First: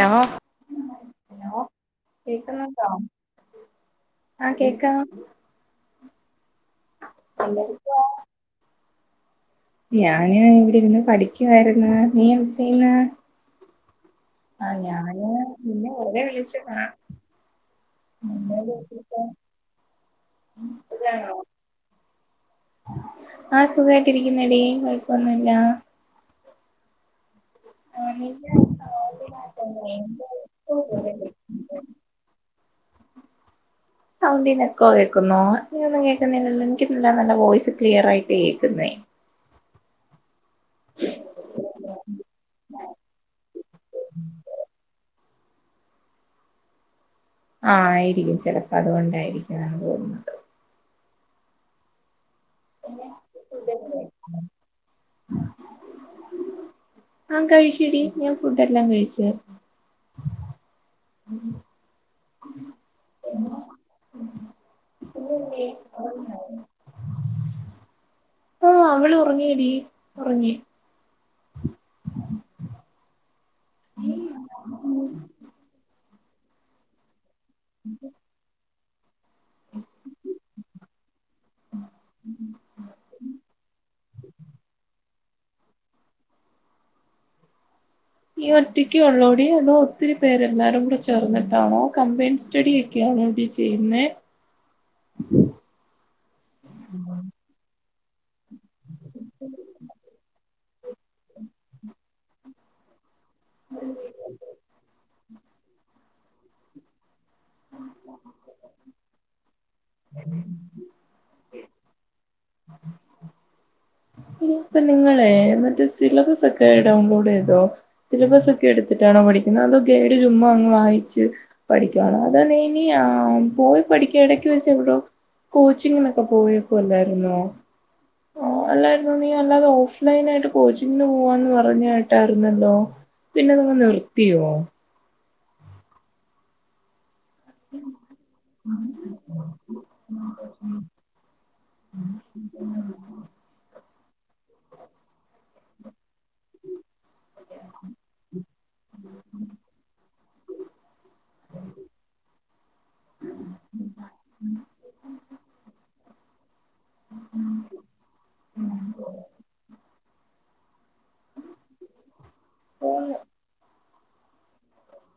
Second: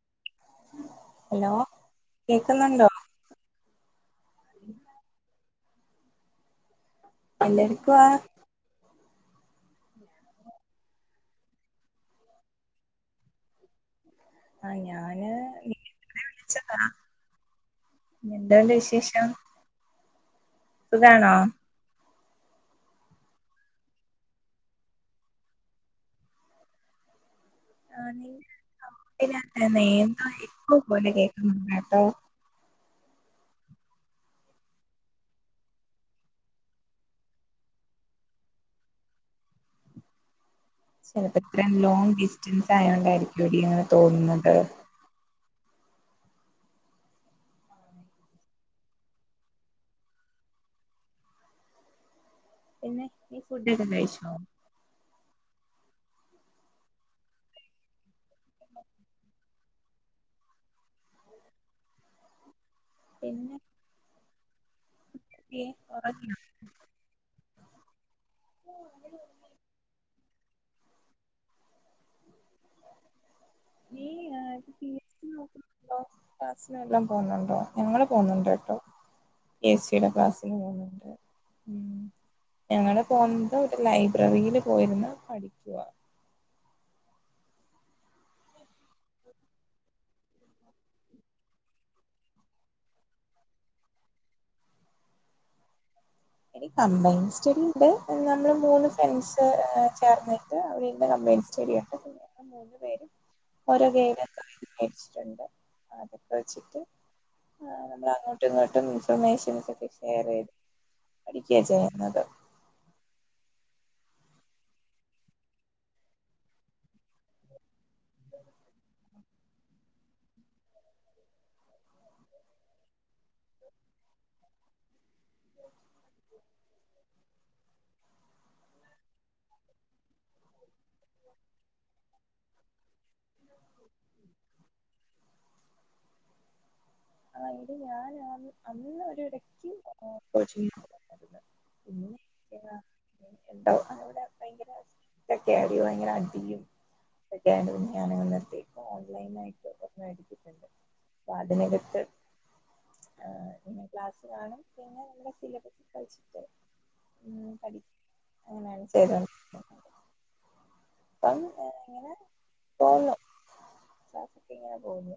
Law hello കേക്ക്ണ് കേക്കുന്നുണ്ടോ ണ്ടോ ആ കേക്കാം എന്തെട്ക്കുവാ ഞാന് ഇവ്ടെ ഇര്ന്ന് പഠിക്കുവായിര്ന്ന് നീ എന്ത ചെയ്യ്ന്നേ ആ ഞാന് നിന്നെ [unintelligible] റെ വിളിച്ച് കാ എന്താല്ല വിശേഷം സുഖാണോ ആ സുഖായിട്ടിരിക്ക്ന്നെടീ കാെഴപ്പൊന്നുല്ല ആ നിന്റെ സൗണ്ടിനകത്ത്ന്നെ എന്തോ എക്കോ പോലെ കേക്ക്ന്ന്ണ്ട് കേട്ടോ സൗണ്ടിനൊക്കോ കേൾക്കുന്നോ നീൊന്നും കേൾക്കുന്നില്ലല്ലോ എനക്ക് നല്ല നല്ല വോയിസ് ക്ലിയർ ആയിട്ട് കേൾക്കുന്നേ [unintelligible] ചിലപ്പോ ഇത്രയും ലോങ് ഡിസ്റ്റൻസ് ആയോണ്ടായിരിക്കും എടി അങ്ങനെ തോന്നുന്നത് ആഹ ആയിരിക്കും ചിലപ്പോ അതുകൊണ്ടായിരിക്കുംാണ് തോന്നുന്നത് പിന്നെ ഈ ഫുഡൊക്കെ കഴച്ചോ ആ കഴിച്ചടി ഞാൻ ഫുഡ എല്ലാം കഴിച്ചു ഉം പിന്നെ ഉറി ആഓ അവള് ഉറങ്ങിയടി ഉറങ്ങി ആ ിന എല്ലാം പോകുന്നുണ്ടോ ഞങ്ങള് പോുന്നുണ്ടോ കേട്ടോ എ സിയുടെ ക്ലാസ്സിന് പോണ്ട് ഞങ്ങ പോന്ത ഒരു ലൈബ്രറിയില് പോയിന്ന് പഠിക്കുവ നീ ഒറ്റയ്ക്ക് ഉള്ളോടി അതോ ഒത്തിരി പേരെല്ലാരും കൂടെ ചേർന്നിട്ടാണോ കംപ്ലയിൻറ് സ്റ്റഡി ഒക്കെയ അ ചെയ്യുന്ന [unintelligible] എനി കമ്പൈൻ സ്റ്റഡി ഉണ്ട് നമ്മള് മൂന്ന് ഫ്രണ്ട്സ് ചേർന്നിട്ട് അവിടെ േൻ സ്റ്റേഡിയട്ട് മൂന്ന്ു പേര് ഓരോ കയിലക്കെ മേടിച്ചിട്ടുണ്ട് അതൊക്കെ വെച്ചിട്ട് ആ നമ്മള അങ്ങോട്ടും ഇങ്ങോട്ടും ഇൻഫർമേഷന ഷെയർ ചെയ്ത് [unintelligible] ഇ ഇപ്പ നിങ്ങളെ മറ്റേ സിലബസ് ഒക്കെ ഡൗൺലോഡ് ചെയ്തോ സിലബസ് ഒക്കെ എടുത്തിട്ടാണോ പഠിക്ക അത ഗൈഡ ചുമ് അങ്ങ് വായിച്ച്ു പഠിക്കുവാണ് അത ഇനി ആ പോയി പഠിക്ക ഇടക്ക് വെച്ച എവിട കോച്ചിങ്ങിനൊക്കെ പോയക്ക അല്ലായിുന്നോ ആ അല്ലായിരുന്നു നീ അല്ലാതെ ഓഫ്ലൈൻ ആയിട്ട് കോച്ചിങ്ങിന് പോവാന്ന് പറഞ്ഞായിട്ടായിരുന്നല്ലോ പിന്നെ നിങ്ങ നിർത്തിയോ ആയി് ഞാൻ അന്ന് ഒ ഇടക്ക്ും ചെയരുന്നുന്ന എന്തോ അവിടെ ഭയങ്കര ഒക്കെ അറോ ഭയങ്കര അടിയും ണത്തേക്ക ഓൺലൈൻ ആയിട്ട് ഒിച്ചിട്ടുണ്ട് അൊ അതിന ആ പിന്നെ ക്ലാസ് കാണും പിന്നെ നല്ല സിലബസ് കിച്ചിട്ട് ഉ പഠ അങ്ങനെയാണ് ചെയ പോോന്ന ക്കെ ഇങ്ങനെ പോകുന്നു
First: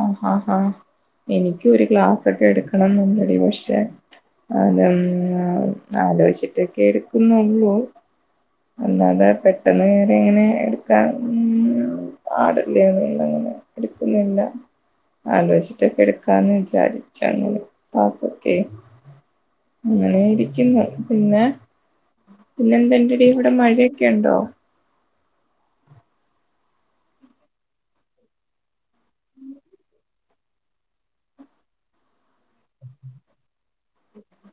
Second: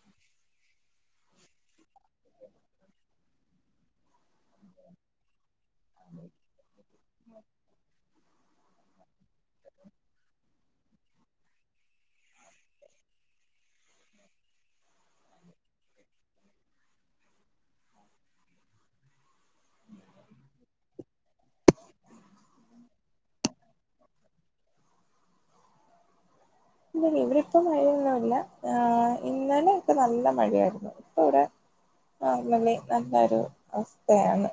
ആഹഹാഹാ എനിക്ക ഒരു ഗ്ലാസ്ൊക്കെ എടുക്കണം എന്നുണ്ടടി പക്ഷെ അത ആലോചിച്ചിട്ടൊക്കെ എടുക്കുന്നുള്ളൂ അല്ലാതെ പെട്ടെന്ന് കേയറി എങ്ങനെ എടുക്കാൻ ആടല്ലേന്നങ്ങനെ എടുക്കുന്നില്ല ആലോചിട്ടൊക്കെ എടുക്കാന്ന് വിചാരിച്ചങ്ങ പത്തക്കെ അങ്ങനെ ഇരിക്കുന്നു പിന്നെ പിന്നെ എന്തറട ഇവിടെ മഴയൊക്കെ ഉണ്ടോ ഇെ ഇവരിപ്പോൊ മഴയൊന്നുമല്ല ആ ഇന്നലെൊക്കെ നല്ല മഴയായിരുന്നു ഇപ്പ ഇവിടെ നലി നല്ലൊരു അവസ്ഥയാണ്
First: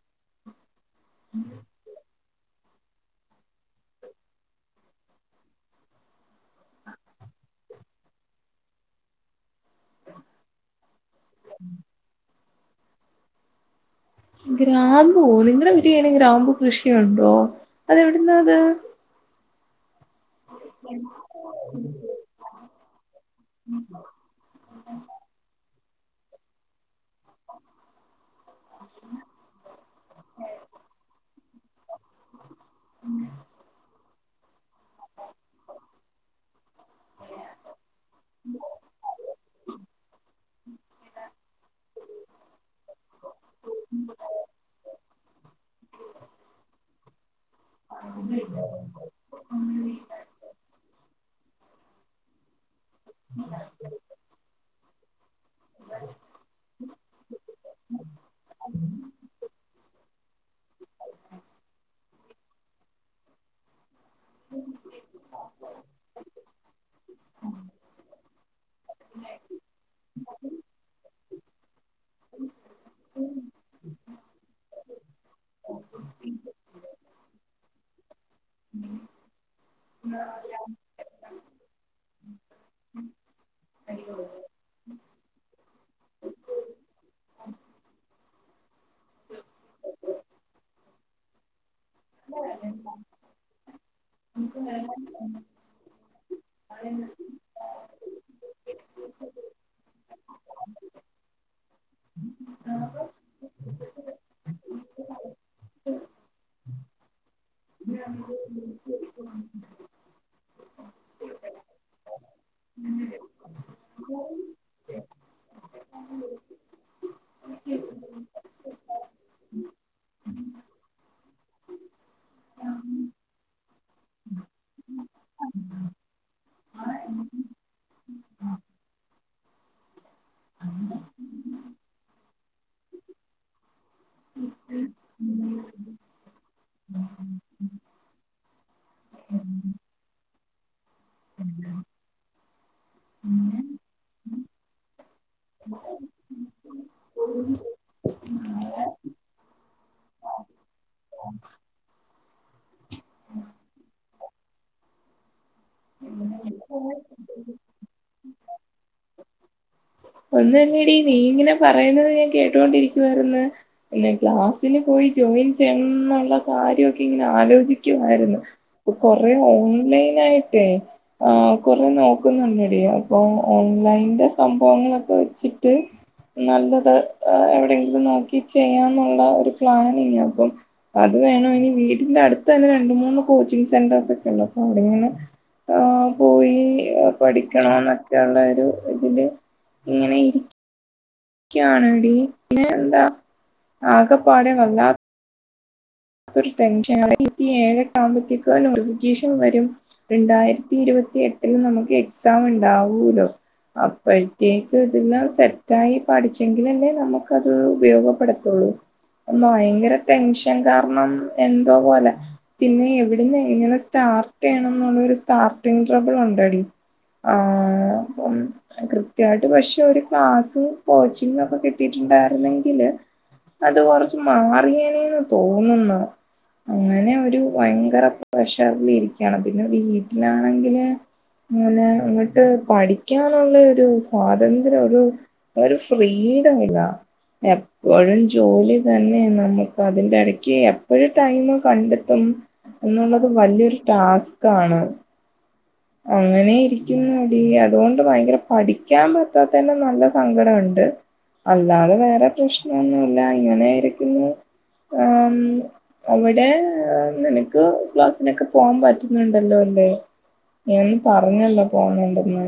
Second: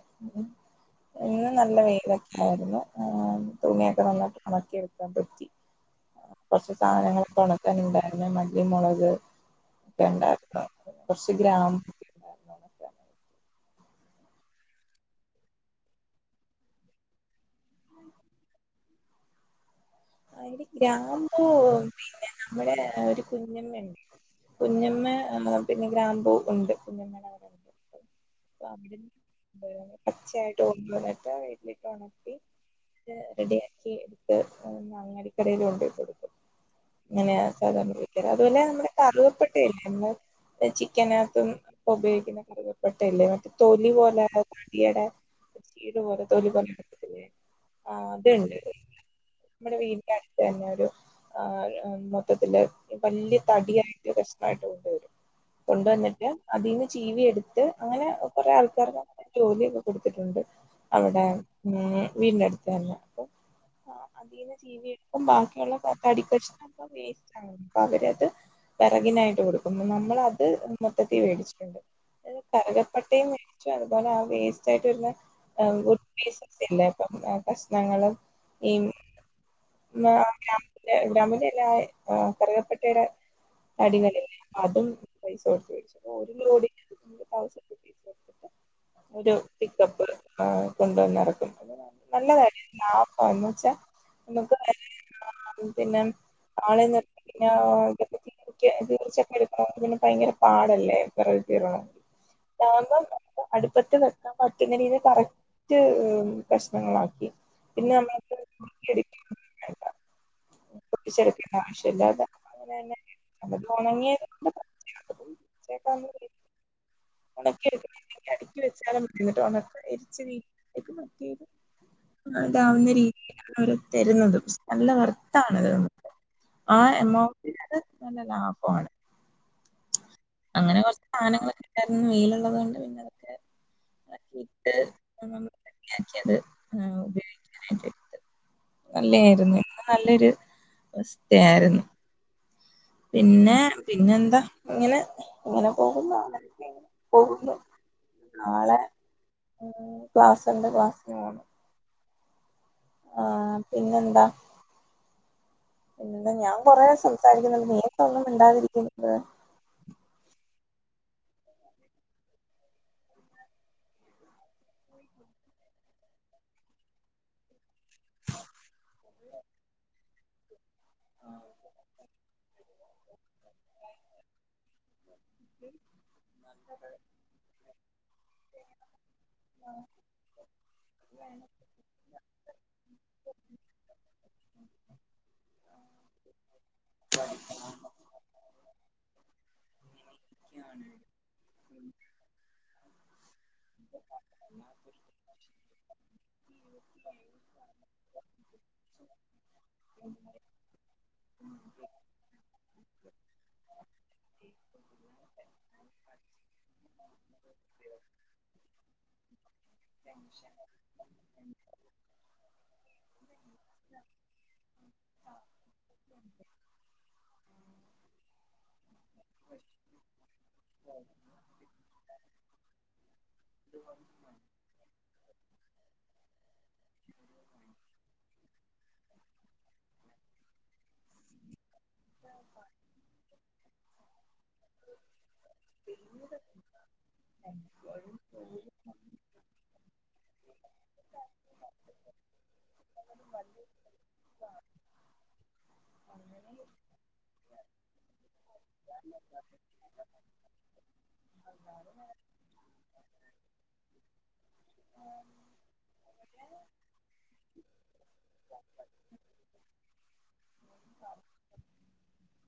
ഇന്ന് നല്ല വെയിലൊക്കെ ആരുന്നു തുങ്ങിയൊക്കെ നന്നായിട്ട് ഉണക്കിയെടുക്കാൻ പറ്റിറ സാധനങ്ങ തണുത്തൻ ഉണ്ടായിരുന്ന മല്ലമുളക് ഒക്കെ ഉണ്ടായിരുന്നു കുറച്ചച്ച് ഗ്രാമം ഗ്രാമ്പ നിങ്ങള വീട്ടന ഗ്രാമ്പ് കൃഷിയുണ്ടോ അതെവിടുന്ന അത് [unintelligible] ആ അന്റെ ഗ്രാമ്പൂ പിന്നെ നമ്മുടെ ഒരു കുഞ്ഞൻ വണ്ട് കുഞ്ഞമ്മ പിന്നെ ഗ്രാമ്പൂ ഉണ്ട് കുഞ്ഞമ്മയുടെണ്ട് പച്ചയായിട്ട് കൊണ്ടന്നിട്ട് വീട്ടിലിട്ട് ഉണപ്പി റെഡിയാക്കി എടുത്ത് അങ്ങടിക്കറിൽ കൊണ്ട പോട്ട എടുക്കും അങ്ങനെയ സാധിക്ക അതുപോലെ നമ്മുടെ കറവപ്പെട്ടല്ലേ നമ്മ ചിക്കനകത്തും ഉപയോഗിക്കുന്ന കകപ്പെട്ടല്ലേ മറ്റേ തോലി പോലെ തടിയുടെ ീരോ ത പറല കട്ടേ ആ ഉ വീടിന്റെ തന്നെ ഒരു മൊത്തത്തിന്റെ വലിയ തടിയായിട്ട് കഷണമായിട്ട് കൊണ്ട വരും കൊണ്ടുവന്നിട്ട് അതിൽന്ന് ജീവി എടുത്ത് അങ്ങനെ കൊറെേ ആൾക്കാർക്ക് അങ്ങനെ ജോലിയൊക്കെ കൊടുക്ക അവിടെ വീടി അടുത്ത് തന്നെ അ ചീവ എടുക്കും ബാക്കിയുള്ള തടിക്കച്ച ന വേസ്റ്റ് ആും അപ്പൊ അവരത് പിറകിനായിട്ട് കൊടുക്കുമ്പ നമ്മൾ അത് മൊത്തത്തി മേടിച്ചിട്ടുണ്ട് തരപ്പട്ടയും മേിച്ചും അതുപോലെ ആ വേസ്റ്റ് ആയിട്ട് വരുന്ന ഗുഡ് പ്ലേസസ് ഇല്ലേ ഇപ്പം കഷ്ണങ്ങളും ഉം ഗ്രാമത്തില ഗ്രാമീണല്ല പ്രറതപ്പെട്ടരെ അടില്ല അതും പൈസ കൊടുത്തടിച്ചുൂടി സ് എടുട്ട് ഒരു പിക്കപ്പ്് കൊണ്ടുവന്നിറക്കും നല്ലതായിടപ്പ എന്നന്ന്ുവച്ച നമക്ക് വ [inaudible] പിന്നെ നാളെ തീർച്ചയൊക്കെ എക്ക പിന്നെ ഭയങ്കര പാടല്ലേ വിറ തീരണമെങ്കിൽ നാ അടുപ്പത്ത് വെക്കറ്റങ്ങന കറ പ്രശ്നങ്ങളാക്കി ഉ ട്ടിച്ചെക്ക ആവശ്യില്ലത അങ്ങനെ തന്നെതി ഉണങ്ങിയച്ചക്ക ഉണക്കിടു അക്ക വെച്ചാല മിട്ട് വന്നക്ക എരിച്ച നീത് ഇതാവുന്ന രീതിയിലാണ് അവർ തരുന്നത് നല്ല വർത്തണത് നമുക്ക് ആഹ എമൗ നല്ല ലാഭമാണ് അങ്ങനെ കൊറച്ച് സാധനങ്ങളൊക്കെ ഉണ്ടായിരുന്നു മെയിലുള്ളത് കൊണ്ട് പിന്നെ അതൊക്കെ ആക്കട്ട് നമ്മൾ കംഗിയാക്കിയത് ഉപയോഗിക്കാനായിട്ട് നല്ലായിരുന്നു ഇ നല്ലൊരു അവസ്ഥയായിരുന്നു പിന്നെ പിന്നെ എന്താ ഇങ്ങനെ ഇങ്ങനെ പോകുന്നു അങ്ങന പോകുന്നു നാളെ ക്ലാസ്സ് രണ്ട് ക്ലാസ്സി മണ് ആഹ പിന്നെ എന്താ എന്താ ഞാൻ കൊറെേ ഞങ്ങടെ സംസാരിക്കുന്നുണ്ട് നീക്ക ഒന്നും ഇണ്ടാതിരിക്കുന്നത് അ നീ ഇങ്ങനെ പറയുന്നത് ഞാൻ കേട്ടൊണ്ടിരിക്കുവ ക്ലാസിന് പോയിോയി ചെന്നുള്ള കാര്യമൊക്കെ ഇങ്ങനെ ആലോചിക്കുമായിരുന്നു ഇപ്പൊ കൊറ ഓൺലൈൻ ആയിട്ടേ ആ് കൊറെ നോക്കുന്നുണ്ട്ട അപ്പൊ ഓൺലൈൻന്റെ ങ്ങളൊക്കെ വെച്ചിട്ട് നല്ലത് എവിടെയെങ്കിലും നോക്കി ചെയ്യാന്നുള്ള ഒരു പ്ലാൻ ഇനി അപ്പം അത് വേണം ഇനി വീടിന്റെ അടുത്ത തന്നെ രണ്ട മൂന്ന് കോച്ചിങ്ങ് സെന്റേർസ് ഒക്കെ ഉള്ളൂ അപ്പൊ അവിടെ ഇങ്ങനെ ആ പോയി പഠിക്കണം എന്നൊക്കെള്ള ഒരു ഇതില് ഇങ്ങനെ മുക്കണടി ന്ത ആകപാടെേ വല്ലാ മിണ്ടാതിരിക്കുന്നത് ടെൻഷ ആയിരത്തി ഏഴ് താമ്പത്കഗീഷൻ വരും രണ്ടായി ആായിരത്തി ഇരുപത്തി എട്ടിൽ നമുക്ക് എക്സാം ഉണ്ടാവൂല്ലോ അപ്പോഴത്തേക്ക് ഇതെല്ലാം സെറ്റായി പാഠിച്ചെങ്കിലന്നെ നമുക്ക്ത് ഉപയോഗപ്പെടുത്തുള്ളൂ ഭയങ്കര ടെൻഷൻ കാ ന്നാൽ എന്തോ പോലെ. പിന്നെ എവിടെന്ന് സ്റ്റാർട്ട്‌ ചെയണ സ്റ്റാർട്ടിങ് ട്രബിൾ ഉണ്ടെടി ആം. കൃത്യമായിട്ട് പക്ഷെ ഒരു ക്ലാസ്സും കോച്ചിങ്ങും ഒക്കെ കിട്ടിട്ടില്ല. ഉണ്ടായിരുന്നെങ്കിൽ അത് കൊറച്ച് മാറിയനന്ന് തോന്ന മ്മ്. അങ്ങനെ ഒരു ഭയങ്കര പ്രഷറിൽ ഇരിക്കാണ്. പിന്നെ വീട്ടിലാണെങ്കില് അങ്ങനെ അങ്ങോട്ട് പഠിക്കാനുള്ള ഒരു സ്വാതന്ത്ര്യം ഒരു ഒരു ഫ്രീ [unintelligible] എപ്പോഴും ജോലി തന്നെ നമുക്ക് അതിന്റെ എട എപ്പോഴും ടൈം കണ്ടെത്തും എന്നുള്ളത് വലിയൊരു ടാസ്ക് ആണ്. അങ്ങനെ ഇരിക്കുന്നടി അതുകൊണ്ട് ഭയങ്കര പഠിക്കാൻ പറ്റാതെന്റെ നല്ല സങ്കടുണ്ട്. അല്ലാതെ വേറെ പ്രശ്നൊന്നുവില്ല ഇങ്ങനെയിരിക്കുന്നു ആ അവിടെ നിനക്ക് ക്ലാസിനൊക്കെ പോകാൻ പറ്റുന്നുണ്ടല്ലോ അ [unintelligible] നീ അന്ന് പറഞ്ഞല്ലോ പോണണ്ടന്ന്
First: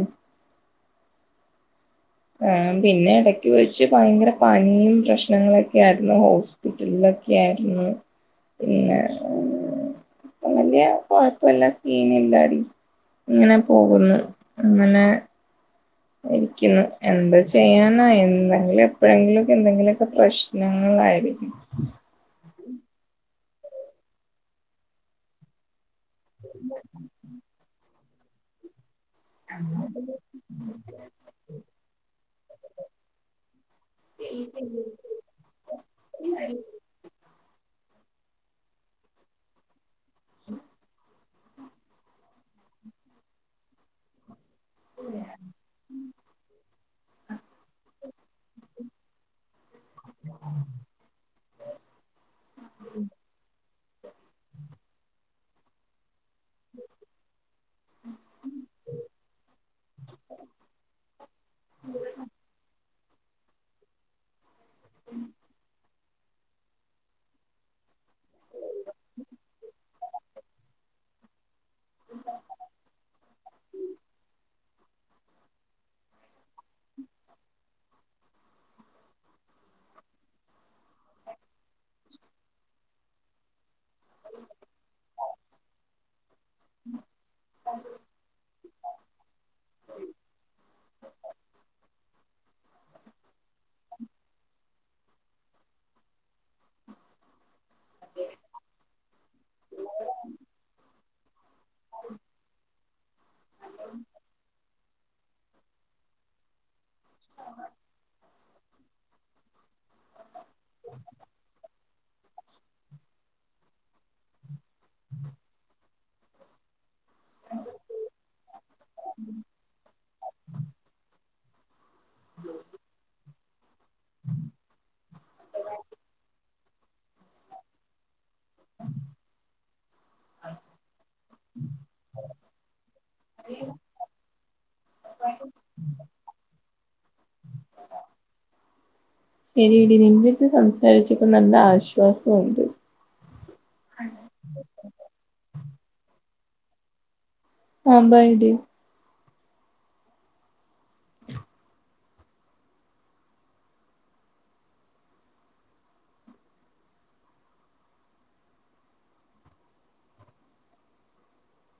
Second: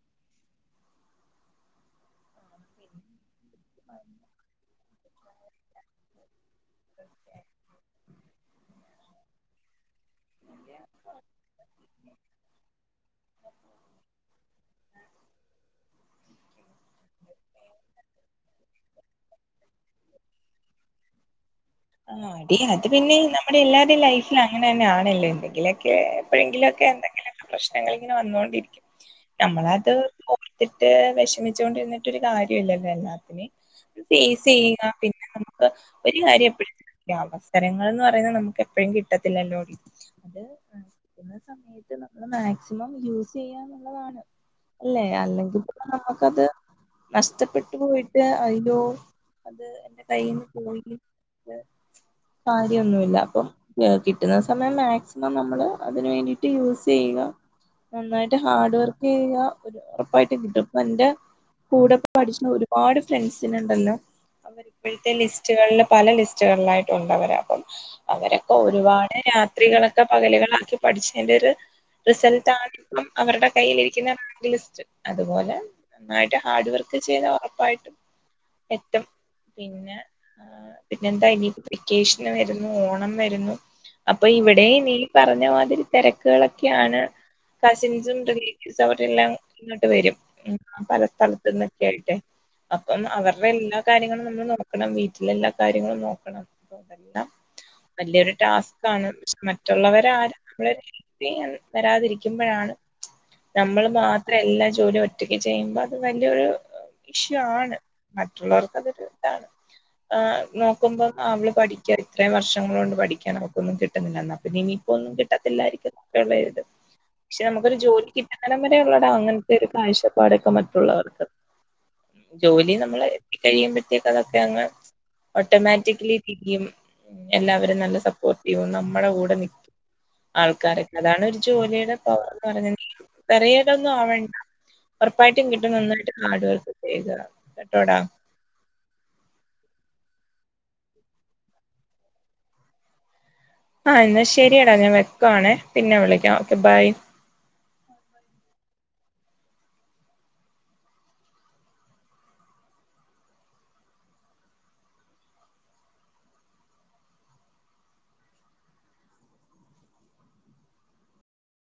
ആ പിന്നെ എടക്ക് വച്ച് ഭയങ്കര പനിയും പ്രശ്നങ്ങളൊക്കെ ആയിരുന്നു ഹോസ്പിറ്റലില് ക്കെയാരുന്നു പിന്നെ വല്യ കൊഴപ്പൊ ല്ല സീനില്ലാടി ഇങ്ങനെ പോകുന്നു അങ്ങനെ ഇരിക്കുന്നു എന്താ ചെയ്യാനാ എന്തെങ്കിലും എപ്പോഴെങ്കിലും ഒക്കെ എന്തെങ്കിലൊക്കെ പ്രശ്നങ്ങളാ ആയിരിക്കും. ദേയ് അത് പിന്നെ നമ്മുടെ എല്ലാരുടെയും ലൈഫിൽ അങ്ങനതന്നെ ആണല്ലോ എന്തെങ്കില് ക്കെ എപ്പോഴെങ്കിലും ഒക്കെ എന്തെങ്കിലൊക്ക പ്രശ്നങ്ങൾ ഇങ്ങനെ വന്നോണ്ടിരിക്കും. നമ്മളത് ഓർത്തിട്ട് വെഷമിച്ചോണ്ടിരുന്നിട്ടൊരു കാര്യല്ലല്ലോ എല്ലാത്തിന് ഫേസ് ചെയ്യുക പിന്നെ നമുക്ക് ഒരു കാര്യം എപ്പഴും അവസരങ്ങളെന്ന് പറയുന്നത് നമുക്ക് എപ്പഴും കിട്ടത്തില്ലല്ലോടി അത് ആസ്വദിക്കുന്ന സമയത്ത് നമ്മള് മാക്സിമം യൂസെയ്യാന്നുള്ളതാണ് അല്ലേ അല്ലെങ്കിൽ പിന്നെ നമക്കത് നഷ്ടപ്പെട്ടു പോയിട്ട് അതിലോ അത് എൻ്റെ കയ്യിൽന്ന് പോയി ത് കാര്യമൊന്നുമില്ല അപ്പൊ കിട്ടുന്ന സമയം മാക്സി മം നമ്മള് അതിനു വേണ്ടിട്ട് യൂസ് ചെയ്യുക. നന്നായിട്ട് ഹാർഡ് വർക്ക് ചെയ്യതാ ഒരു ഉറപ്പായിട്ട് കിട്ടും. ഇപ്പൊന്റെ കൂടെ പഠിച്ചിണ ഒരുപാട് ഫ്രണ്ട്സിനുണ്ടല്ലോ അവരിപ്പോഴത്തെ ലിസ്റ്റുകളില് പല ലിസ്റ്റുകളിലായിട്ട് ഉണ്ടവരപ്പം അവരൊക്കെ ഒരുപാട് രാത്രികളൊക്കെ പകലുകളാക്കി പഠി പഠിച്ചതിന്റെ ഒരു റിസൾട്ടാണ് ഇപ്പം അവരുടെ കൈയ്യിലിരിക്കുന്ന റാങ്ക് ലിസ്റ്റ്. അതുപോലെ നന്നായിട്ട് ഹാർഡ് വർക്ക് ചെയ്ത ഉറപ്പായിട്ടും എത്തും പിന്നെ ആ പിന്നെ എന്താ ഇനി വെക്കേഷന് വരുന്നു. ഓണം വരുന്നു. അപ്പൊ ഇവിടെ നീ പറഞ്ഞമാതിരി തെരക്കുകളൊക്കെയാണ്. കസിൻസും റിലേറ്റീവ്സും അവരെ എല്ലാം ഇങ്ങോട്ട് വരും പല സ്ഥലത്തിന്നെക്കെ ആയിട്ടെ. അപ്പം അവര്ടെ എല്ലാ കാര്യങ്ങളും നമ്മള് നോക്കണം വീട്ടിലെല്ലാ കാര്യങ്ങളും നോക്കണം അപ്പോ അതെല്ലാം വല്യയൊരു ടാസ്കാണ് പക്ഷെ മറ്റുള്ളവരാരും നമ്മളെ ഹെല്പ് ചെയ്യാൻ നിക്ക് വരാതിരിക്കുമ്പഴാണ് നമ്മള് മാത്രേ എല്ലാ ജോലിയൊറ്റ ഒറ്റക്ക് ചെയ്യുമ്പ അത് വലിയൊരു ഇഷ്യു ആണ് മറ്റുള്ളവർക്ക് അതൊരു ഇതാണ് ആഹ് നോക്കുമ്പം അവള് പഠിക്കാണ് ഇത്രയും വർഷങ്ങളൊണ്ട് പഠിക്കാണ് അവൾക്കൊന്നും കിട്ടുന്നില്ലാന്ന് അപ്പൊ ഇനിയിപ്പോ ഒന്നും കിട്ടത്തില്ല ഇല്ലാരിക്കും ഇഷ്ട്ടവൊള്ളെ എഴുത് പക്ഷെ നമുക്കൊരു ജോലി കിട്ടുന്നാനോണം വരെ ഒള്ളെടാ അങ്ങനത്തെ ഒരു കാഴ്ചപ്പാടൊക്ക മറ്റുള്ളവർക്ക് ജോലി നമ്മളെ കഴിമ്പത്തേക്കും അതൊക്കെ അങ്ങ് ഓട്ടോമാറ്റിക്കലി തീയും എല്ലാവരും നല്ല സപ്പോർട്ട്യ്യും നമ്മള കൂടെ നിക്കും ആൾക്കാരൊക്കെ അതാണ് ഒരു ജോലിയുടെ പവർന്ന് പറഞ്ഞ വറി ഡ്‌ ഒന്നും ആവണ്ട. ഉറപ്പായിട്ടും കിട്ടും നന്നായിട്ട് ഹാർഡ് വർക്ക് ചെയ് [unintelligible] കേട്ടോടാ ശരി ഇടി നിൻ്റെടത്ത് സംസാരിച്ചപ്പം നല്ല ആശ്വാസം ഒണ്ട് ആ എന്നാൽ ശെരിയടാ ഞാൻ വെക്കുവാണേ പിന്നെ വിളിക്കാം ഓക്കെ ബൈ ആഹ് ബൈ ടി